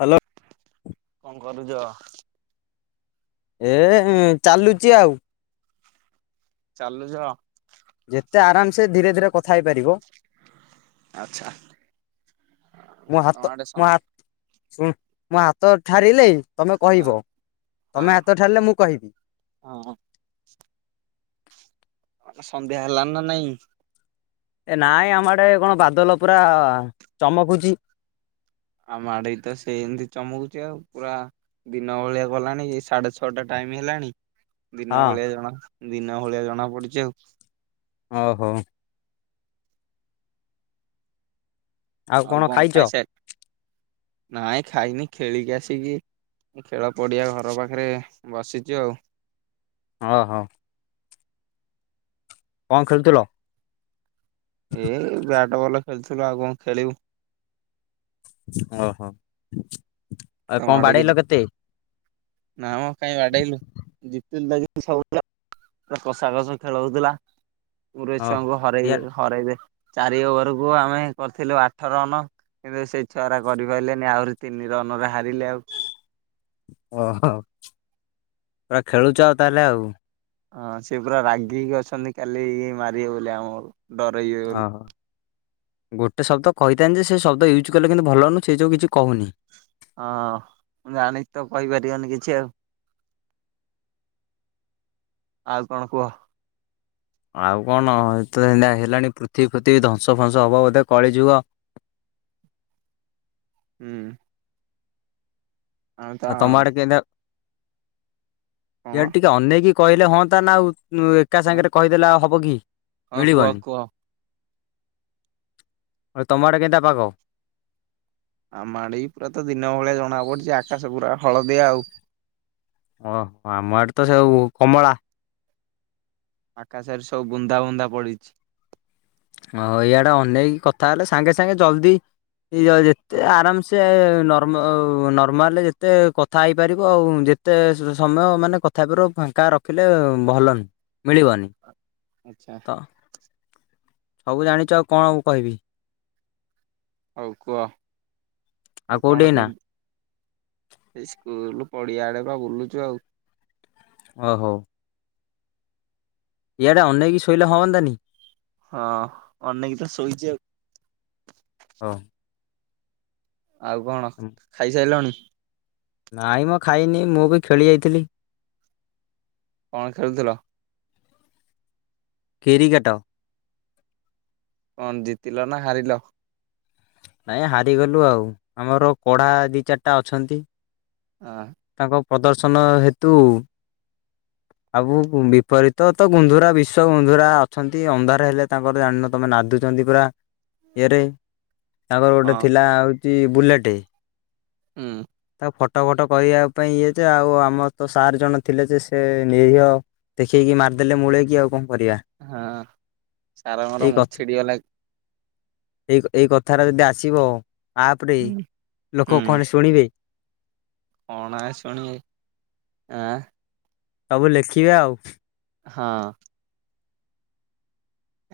Hello. କଣ କରୁଜ? ଏ ଚାଲୁଚି ଆଉ। ଚାଲୁଚ ଯେତେ ଆରାମସେ ଧୀରେ ଧୀରେ କଥା ହେଇପାରିବ। ଆଚ୍ଛା ମୋ ତମ ହାତ ଆଡେ ସ ମୋ ହା ଶୁ ମୋ ହାତ ଠାରିଲେ ତମେ ହଁ କହିବ ତମେ ହାତ ଠାରିଲେ ମୁଁ କହିବି। ଓହୋ ତମ ସନ୍ଧ୍ୟା ହେଲାନି ନା ନାଇଁ? ଏ ନାଇଁ ଆମ ଆଡେ କଣ ବାଦଲ ପୁରା ଚମକୁଚି? ଆମ ଆଡେଇ ତ ସେ ଏମିତି ଚମକୁଚି ଆଉ ପୁରା ଦିନ ଓଳିଆ ଗଲାଣି ଏ ସାଢେ ଛଅଟା ଟାଇମ ହେଲାଣି। ଦିନ ହଁ ଭଳିଆ ଜଣା ଦିନ ଭଳିଆ ଜଣା ପଡୁଛି ଆଉ। ଓହୋ ଆଉ କଣ ଖାଇସାର ଖେଳ ପଡିଆ ଘର ପାଖରେ ବସିଚୁ ଆଉ। ଅହ କଣ ଖେଳୁଥିଲ? ଏଇ ବ୍ୟାଟ ବଲ ଖେଳୁଥିଲୁ ଆଉ କଣ ଖେଳିବୁ, ଓହୋ ଆଉ ତମ କଣ ଆଡେ କିଛି ବାଡ଼େଇଲ କେତେ? ନା ମ କାଇଁ ବାଡେଇଲୁ [unintelligible] ସବୁ ପିଲା ପୁରା କଷା କଷି ଖେଳ ହଉଥିଲା। ପୁରୀ ଓହୋ ଛୁଆଙ୍କୁ ହରେଇ ଦେ ଇଆଡ ହରେଇ ଦେ। ଚାରି ଓଭରକୁ ଆମେ କରିଥିଲୁ ଆଠ ରନ। କିନ୍ତୁ ସେ ଛୁଆଗୋରା କରିପାରିଲେନି ଆହୁରି ତିନି ରନରେ ହାରିଲେ ଆଉ। ଓ ହଁ ପା ଖେଳୁଚ ତାହେଲେ ଆଉ। ହଁ ସେ ପୁରା ରାଗିକି ଅଛନ୍ତି କାଲି ମାରିବେ ବୋଲି ଆମକୁ। ଡରେଇବେ ହଁ ବୋଲି ହଁ। ଗୋଟେ ଶବ୍ଦ କହିଥାନ୍ତି ଯେ ସେ ଶବ୍ଦ ୟୁଜ୍ କଲେ କିନ୍ତୁ ଭଲ ନୁଅ ସେ ଯୋଉ କିଛି କହୁନି। ହଁ ମୁଁ ଜାଣିକି ତ କହିପାରିବନି କିଛି ଆଉ। ଆଉ କଣ କୁହ? ଆଉ କଣ ଏ ହେଲାଣି ପୃଥିବୀ ପୃଥିବୀ ଧ୍ୱଂସ ଫଂସ ହବ ବୋଧେ କଳି ଯୁଗ ହୁଁ। ଆଉ ତମ ଆଡେ କେତିଆ କଣ ଇଆଡ ଟିକେ ଅନେଇକି କହିଲେ ହୁଅନ୍ତା ନା ଆଉ ଏକା ହଁ ସାଙ୍ଗରେ କ କହିଦେଲା ଆଉ ହବ କି ହଁ କୁହ ମିଳିବନି। କୁହ ଆଉ ତମ ଆଡେ କେନ୍ତା ପାଗ? ଆମା ଆଡ଼େ ତ ପୁରା ତ ଦିନ ଭଳିଆ ଜଣା ପଡୁଛି ଆକାଶ ପୁରା ହଳଦିଆ ଆଉ। ଓହୋ ଆମ ଆଡେ ତ ସବୁ କମଳା। ଆକାଶରେ ସବୁ ବୁନ୍ଧା ବନ୍ଧା ପଡିଛି। ହ ଇଆଡା ଅନେଇକି କଥା ହେଲେ ସାଙ୍ଗେ ସାଙ୍ଗେ ଜଲଦି ଯେତେ ଆରାମସେ ସେ ନର୍ମ ନର୍ମାଲରେ ଯେତେ କଥା ହେଇପାରିବ ଆଉ ଯେତେ ସମୟ ମାନେ କ ଠାକୁର୍ ଫାଙ୍କା ରଖିଲେ ଭଲ ନୁହଁ ମିଳିବନି। ଆଚ୍ଛା। ତ ସବୁ ଜାଣିଛ ଆଉ କଣ କହିବି? ହଉ କୁହ ଆଉ ଆଉ କୋଉଠି କଣ ଏଇନା କେମତି? ଏଇ ସ୍କୁଲ ପଡିଆଡେ ତ ବୁଲୁଛୁ ଆଉ। ଓ ହଉ। ଇଆଡ଼େ ଏନେଇକି ଶୋଇଲେ ହନ୍ତାନି। ହଁ ଅନେକି ତ ଶୋଇଛି ଆଉ। ହଁ। ଆଉ କଣ ଖାଇସାରିଲଣି? ନାଇଁ ମଁ ଖାଇନି ମୁଁ ବି ଖେଳି ଯାଇଥିଲି। କଣ ଖେଳୁଥିଲ? କିରିକେଟ। କଣ ଜିତିଲ ନା ହାରିଲ? ନାଇଁ ହାରିଗଲୁ ଆଉ ଆମର କଢା ଦି ଚାରିଟା ଅଛନ୍ତି। ହଁ। ତାଙ୍କ ପ୍ରଦର୍ଶନ ହେତୁ ଆଉ ବିପରୀତ ତ ଗୁନ୍ଧୁରା ବିଶ୍ୱ ଗୁନ୍ଧୁରା ଅଛନ୍ତି ଅନ୍ଧାର ହେଲେ ତାଙ୍କର ଜାଣିନ ତମେ ନାଧୁଛନ୍ତି ପୁରା ଇଏରେ ତାଙ୍କର ଗୋଟେ ହଁ ଥିଲା ହେଉଛି ବୁଲେଟ୍ ହୁଁ। ତାକୁ ଫଟୋ ଫଟୋ କରିବା ପାଇଁ ଇଏ ଯେ ଆଉ ଆମର ତ ସାର୍ ଜଣ ଥିଲେ ଯେ ସେ ନିରିହ ଦେଖେଇକି ମାରିଦେଲେ ମୁୂଳେଇକି ଆଉ କଣ କରିବା। ହଁ ସାରଙ୍ଗର ଏଇ ମୁଁ କଥା ଛିଡିଗଲା। ଏଇ ଏଇ କଥାଟା ଯଦି ଆସିବ ଆପ ରେ ହୁଁ ଲୋକ କଣ ଶୁଣିବେ। କଣ ଆଉ ଶୁଣିବେ ଆଁ। ସବୁ ଲେଖିବେ ଆଉ। ହଁ।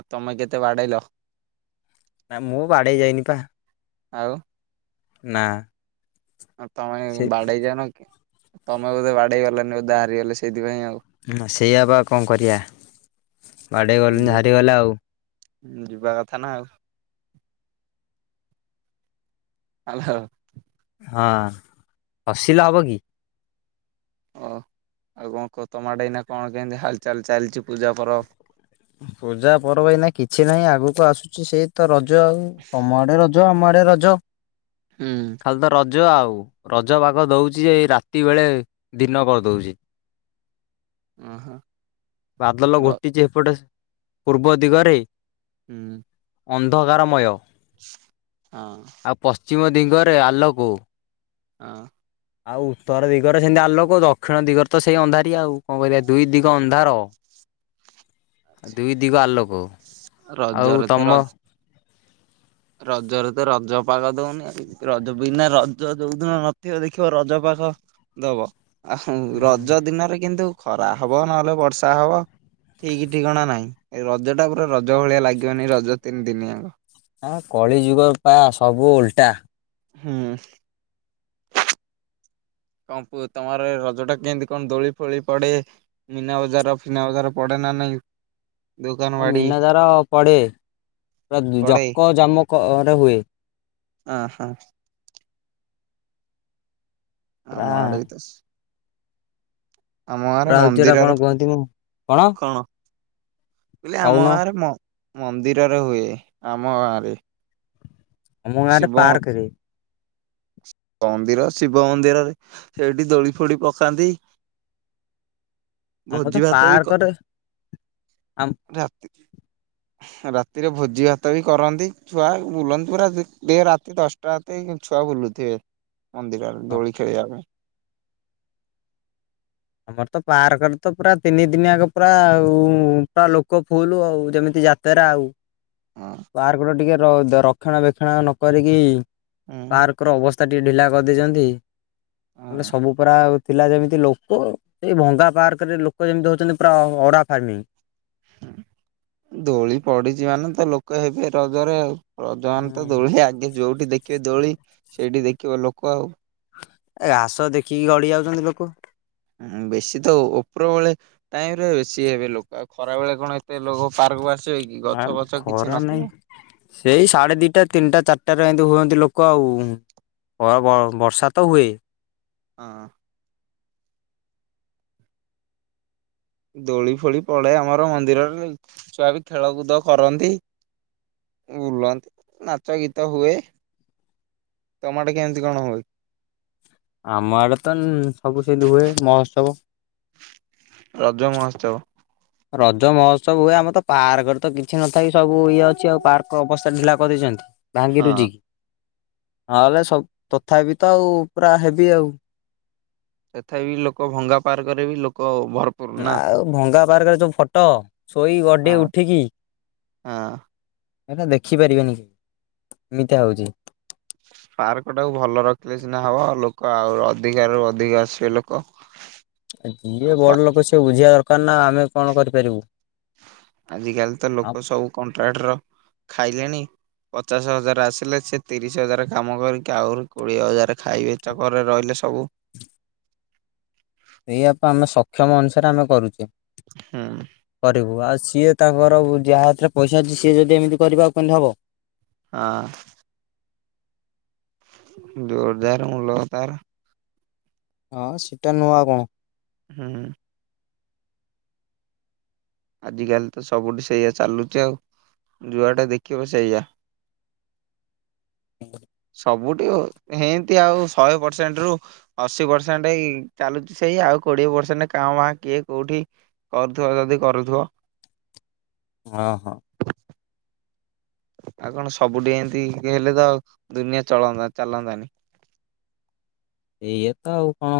ଆଉ ତମେ କେତେ ବାଡେଇଲ। ନାଇଁ ମୁଁ ବାଡେଇ ଯାଇନି ପା। ଆଉ ନା। ତମେ ସେ ବାଡେଇ ଜାଣିନ ତମେ ବୋଧେ ବାଡେଇ ଗଲାନି ବୋଧେ ହାରିଗଲେ ସେଇଥିପାଇଁ ଆଉ। ସେଇଆ ପା ଆଉ କଣ କରିବା ବାଡ଼େଇ ଗଲିନି ଯେ ଯିବା ହାରିଗଲା ଆଉ। ଯିବା କଥା ନା ଆଉ। ହେଲୋ। ହଁ ହସିଲେ ହବ କି। ଓ ଆଉ କଣ ତମ ଆଡେ କଣ କେମିତି ହାଲଚାଲ ଚାଲିଛି ପୂଜା ପରବ। ପୂଜା ପର୍ବ ଏଇନା କିଛି ନାହିଁ ଆଗକୁ ଆସୁଛି ସେଇ ତ ରଜ ଆଉ କମ ଆଡେ ରଜ। ଯ ଆମ ଆଡେ ରଜ। ହୁଁ। ଖାଲି ତ ରଜ ଆଉ ରଜ ପାଗ ଦଉଛି ଯେ ରାତି ବେଳେ ଦିନ କରିଦେଉଛି। ଓହୋ। ବାଦଲ ର ଘଟିଛି ଏପଟେ ପୂର୍ବ ଦିଗରେ। ହୁଁ। ଅନ୍ଧକାରମୟ। ହଁ। ଆଉ ପଶ୍ଚିମ ଦିଗରେ ଆଲୋକ। ହଁ। ଆଉ ଉତ୍ତର ଦିଗରେ ସେମିତି ଆଲୋକ ଦକ୍ଷିଣ ଦିଗରେ ତ ସେଇ ଅନ୍ଧାର ଆଉ କଣ କହ ଦୁଇ ଦିଗ ହଁ। ଅନ୍ଧାର। ଆଉ ଦୁଇ ଦିଗ ଆଲୋକ। ଆଉ ରଜର ତ ତମ ରଜ। ରଜରେ ତ ରଜ ପାଗ ଦଉନି ଆଉ ରଜ ବିନା ରଜ ଯୋଉଦିନ ନଥିବ ଦେଖିବ ରଜ ପାଗ। ଦବ ଆଉ ରଜ ଦିନରେ କିନ୍ତୁ ଖରା ହବ ନହେଲେ ବର୍ଷା ହବ। ଠିକ ଠିକଣା ନହିଁ ଏ ରଜ ଟା ପୁରା ରଜ ଭଳିଆ ଲାଗିବନି ରଜ ତିନି ଦିନିଆଙ୍କ। ଆ କଳି ଯୁଗ ପା ସବୁ ଓଲଟା। ହଁ। କଣ ପ ତମର ଏ ରଜ ଟା କେମିତି କଣ ଦୋଳି ଫୋଳି ପଡେ। ମନା ବଜାର ଫିନା ବଜାର ପଡ଼େ ନା ନାହିଁ। ହଁ ମନା ଦାର ପଡ଼େ ପୁରା ପଡେ? ଜକ ଜାମ କରେ ହୁଏ। ହ ହଁ। ହଁ ପୁରା ଆମ ଆଡେ ବି ତ। ଆମ ଗାଁରେ ରହୁଛି ଏଟା ମନ୍ଦିରର କଣ କୁହନ୍ତି ମୁଁ କଣ। ବୋଲେ ଆମ କହୁନ ଗାଁରେ ମନ୍ଦିରରେ ହୁଏ ଆମ ଗାଁରେ। ଆମ ଗାଁରେ ଶିବ ପାର୍କ ରେ। ମନ୍ଦିର ଶିବ ମନ୍ଦିରରେ ସେଇଠି ଦୋଳି ଫୋଳୀ ପକାନ୍ତି। ଆମର ତ ଭୋଜି ଭାତ ବି ପାର୍କରେ ଆମ କରା ହୁଏ ରାତିରେ। ରାତିରେ ଭୋଜି ଭାତ ବି କରନ୍ତି ଛୁଆ ବୁଲନ୍ତି ପୁରା ରାତି ଦଶଟା। ଟା ଛୁଆ ବୁଲୁଥିବେ ମନ୍ଦିରରେ ଦୋଳି ଖେଳିବା ପାଇଁ। ଆମର ତ ପାର୍କରେ ତ ପୁରା ତିନି ଦିନି ଯାକ ପୁରା ଆଉ ପୁରା ଲୋକ ଫୁଲୁ ଆଉ ଯେମିତି। ଯାତେରା ଆଉ। ହଁ ପାର୍କ ର ଟିକେ ରକ୍ଷଣା ବକ୍ଷଣା ନକିକି ହୁଁ। ପାର୍କ ର ଅବସ୍ତା। ତା ଟିକେ ଢିଲା କରିଦେଇଛନ୍ତି ହେଲେ ହଁ ସବୁ ପୁରା। ଥିଲା ଯେମିତି ଲୋକ ଏଇ ଭଙ୍ଗା ପାର୍କରେ ଲୋକ ଯେମିତି ହଉଛନ୍ତି ପୁରା ଅରା ଫାର୍ମିଂ। ଦୋଳି ପଡିଛି ମାନେ ତ ଲୋକ ହେବେ ରଜରେ ଆଉ। ରଜାନ ତ ଦୋଳି ଆଗେ ଯୋଉଠି ଦେଖିବେ ଦୋଳି ସେଇଠି ଦେଖିବ ଲୋକ ଆଉ। ଏ ଘାସ ଦେଖିକି ଗଡି ଯାଉଛନ୍ତି ଲୋକ। ହଁ ବେଶୀ ତ ଉପର ବେଳେ। ଟାଇମ ରେ ବେଶୀ ହେବେ ଲୋକ ଆଉ ଖରା ବେଳେ କଣ ଏତେ ଲୋକ ପାର୍କକୁ ଆସ। କି ନାଇଁ ଗଛ ମ ଫଛ କିଛି ଖରା ନାଇଁ ନଥିବ। ସେଇ ସାଢ଼େ ଦିଟା ତିନିଟା ଚାରିଟାରେ ଏମିତି ହୁଅନ୍ତି ଲୋକ ଆଉ। ବର୍ଷା ତ ହୁଏ। ହଁ। ଦୋଳି ଫୋଳି ପଡେ ଆମର ମନ୍ଦିର ଛୁଆ ବି ଖେଳକୁଦ କରନ୍ତି ବୁଲନ୍ତି ନାଚ ଗୀତ ହୁଏ ତମ ଆଡ଼େ କେମିତି କଣ ହୁଏ। ଆମ ଆଡେ ତ ସବୁ ସେଠି ହୁଏ ମହୋତ୍ସବ। ରଜ ମହୋତ୍ସବ ରଜ ମହୋତ୍ସବ ହୁଏ ଆମର ତ ପାର୍କରେ ତ କିଛି ନଥାଇ ସବୁ ଇଏ ଅଛି ଆଉ ପାର୍କ ଅବସ୍ଥା ଢିଲା କରିଦେଇଚନ୍ତି। ଭାଙ୍ଗିରୁୁଜି ହଁ କିି ନହେଲେ ସବୁ ତଥା ବିି ତ ଆଉ ପୁରା ହେବି ଆଉ। ସେଥା ବିି ଲୋକ ଭଙ୍ଗା ପାର୍କରେ ବି ଲୋକ ଭର ଆଉ ଭଙ୍ଗା ପାର୍କରେ ଯୋଉ ଫଟ ଶୋଇ ଗଡ଼େ ହଁ ଉଠିକି ହଁ ଏଟା ଦେଖିପାରିବେନି କେ ଏମିତି ହଉଚି। ପାର୍କଟାକୁ ଭଲ ରଖିଲେ ସିନା ହେବ ଲୋକ ଆଉ ଅଧିକାରୁ ଅଧିକ ଆସିବେ ଲୋକ। ହ ଯିଏ ବଡ଼ ଲୋକ ସିଏ ବୁଝିବା ଦରକାର ନା ଆମେ କଣ କରିପାରିବୁ। ଆଜିକାଲି ତ ଆ ଲୋକ ସବୁ କଣ୍ଟ୍ରାକ୍ଟର ଖାଇଲେଣି। ପଚାଶ ହଜାର ଆସିଲେ ସେ ତିରିଶ ହଜାର କାମ କରିକି ଆହୁରି କୋଡ଼ିଏ ହଜାର ଖାଇବେ ଚକରେ ରହିଲେ ସବୁ। ଏଇଆପ ଆମେ ସକ୍ଷମ ଅନୁସାରେ ଆମେ କରୁଚେ। ହୁଁ। କରିବୁ ଆଉ ସିଏ ତାଙ୍କର ଯାହା ହାତରେ ପଇସା ଅଛି ସିଏ ଯଦି ଏମିତି କରିବା ଆଉ କେମତି ହେବ? ହଁ। ଜୋରଦାର ମୁଲତାର। ହଁ ସେଟା ନୂଅ ଆଉ କଣ? ହୁଁ। ଆଜିକାଲି ତ ସବୁଠି ସେଇଆ ଚାଲୁଚି ଆଉ ଯୁଆଡେ ଦେଖିବ ସେଇଆ। ସବୁଠି ଏମତି ଆଉ ଶହେ ପରସେଣ୍ଟ ରୁ ଅଶୀ ପରସେଣ୍ଟ ଚାଲୁଚି ସେଇ ଆଉ କୋଡିଏ ପରସେଣ୍ଟ କାଁ ବା କିଏ କୋଉଠି କରୁଥିବ ଯଦି କରୁଥିବ। ହଁ ହଁ। ଆଉ କଣ ସବୁଠେ ଏମତି ହେଲେ ତ ଦୁନିଆ ଚଳନ୍ତା ଚାଲନ୍ତାନି। ଏଇଏ ତ ଆଉ କଣ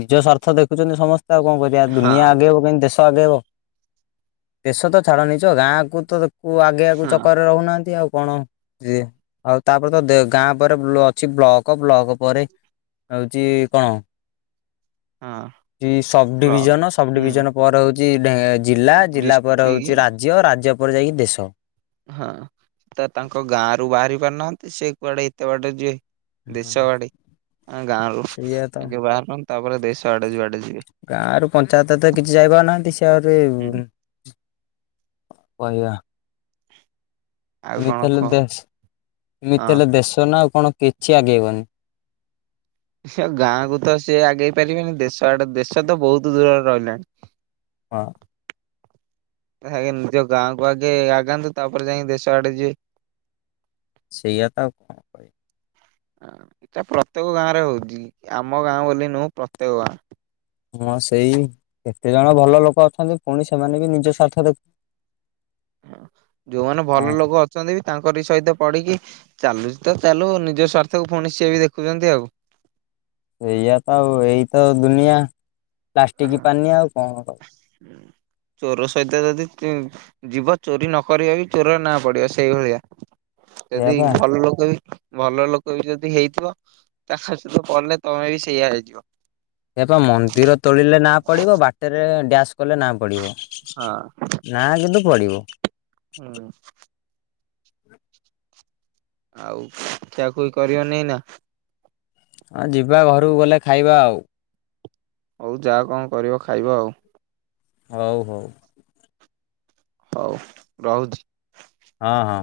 ନିଜ ସ୍ୱାର୍ଥ ଦେଖୁଚନ୍ତି ସମସ୍ତେ ଆଉ କଣ କରି ହଁ ଦୁନିଆ ଆଗେଇବ କହିଁତି ଦେଶ ଆଗେଇବ ଦେଶ ତ ଛାଡନିଜ ଗାଁ କକୁ ତ କୁ ଆଗେ ଆଗକୁ ହଁ ଚକରରେ ରହୁନାହାନ୍ତି ଆଉ କଣ ଆଉ ତାପରେ ତ ଗାଁ ପରେ ଅଛି ବ୍ଲକ ବ୍ଲକ ପରେ ହଉଚି କଣ ହଁ ସବ ବ୍ଲକ ଡିଭିଜନ ସବ ହୁଁ ଡିଭିଜନ ପରେ ହଉଚି ଜିଲ୍ଲା ଜିଲ୍ଲା ପରେ ହଉଚି ଡିଷ୍ଟ୍ରିକ୍ଟ ରାଜ୍ୟ ଝିଅ ରାଜ୍ୟ ଉପରେ ଯାଇକି ଦେଶ। ହଁ ସେ ତ ତାଙ୍କ ଗାଁ ରୁ ବାହାରି ପାରୁନାହାନ୍ତି ସେ କୁଆଡେ ଏତେ ବାଡେ ଯିଏ। ଦେଶ ବାଡି ଗାଁରୁ ସେଇଆ ତ ଆଗେ ବାହାରନ୍ତୁ ତାପରେ ଦେଶ ଆଡେ ଯୁଆଡେ ଯିବେ। ଗାଁରୁ ପଞ୍ଚାୟତ ତ କିଛି ଯାଇପାରୁନାହାନ୍ତି ସେ ଆହୁରି ହୁଁ। କହିବା। ଆଉ କଣ ଏମିତି ହେଲେ କହ? ଦେଶ ଏମିତି ହଁ ହେଲେ ଦେଶ ନା ଆଉ କଣ କି କିଛି ଆଗେଇବନି ସେ ଗାଁକୁ ତ ସିଏ ଆଗେଇ ପାରିବେନି ଦେଶ ଆଡ଼ ଦେଶ ତ ବହୁତ ଦୂରରେ ରହିଲାଣି। ହଁ। ନିଜ ଗାଁକୁ ଆଗେ ଆଗାନ୍ତୁ ତାପରେ ଯାଇକ ଦେଶ ଆଡ଼େ ଯି ସେଇଆ ତ। କହିବି। ଏଇଟା ପ୍ରତ୍ୟେକ ଗାଁ ରେ ହଉଛି ଆମ ଗାଁ ବୋଲି ନୁହଁ ପ୍ରତ୍ୟେକ ଗାଁ। ହଁ ସେଇ କେତେ ଜଣ ଭଲ ଲୋକ ଅଛନ୍ତି ପୁଣି ସେମାନେ ବି ନିଜ ସାର୍ଥ ଦେଖୁ ଯୋଉମାନେ ହଁ ଭଲ ଲୋକ ଅଛନ୍ତି ବି ତାଙ୍କରି ସହିତ ପଡ଼ିକି ଚାଲୁଛି ତ ଚାଲୁ ନିଜ ସ୍ୱାର୍ଥକୁ ପୁଣି ସିଏ ବି ଦେଖୁଛନ୍ତି ଆଉ। ଏଇଆ ତ ଆଉ ଏଇତ ଦୁନିଆ ପ୍ଲାଷ୍ଟିକ ପାନି ଆଉ କଣ କର ଚୋର ସହିତ ଯଦି ଯିବ ଚୋରି ନକରି ବି ଚୋର ନା ପଡ଼ିବ ସେଇଭଳିଆ। ସେଇଆ ଯଦି ପା ଭଲ ଲୋକ ବି ଭଲ ଲୋକ ବି ଯଦି ହେଇଥିବ ତା ସହିତ କଲେ ତମେ ବି ସେଇଆ ହେଇଯିବ। ସେ ପା ମନ୍ଦିର ତୋଳିଲେ ନା ପଡ଼ିବ ବାଟରେ ଡ୍ୟାସ୍ କଲେ ନା ପଡ଼ିବ। ହଁ [unintelligible] ନା କିନ୍ତୁ ପଡ଼ିବ। ହୁଁ। ଆଉ ଖିଆଖୁଇ କରିବନି ନା। ହଁ ଯିବା ଘରକୁ ଗଲେ ଖାଇବା ଆଉ। ହଉ ଯାହା କଣ କରିବ ଖାଇବ ଆଉ। ହଉ ହଉ। ହଉ ରହୁଛି। ହଁ ହଁ।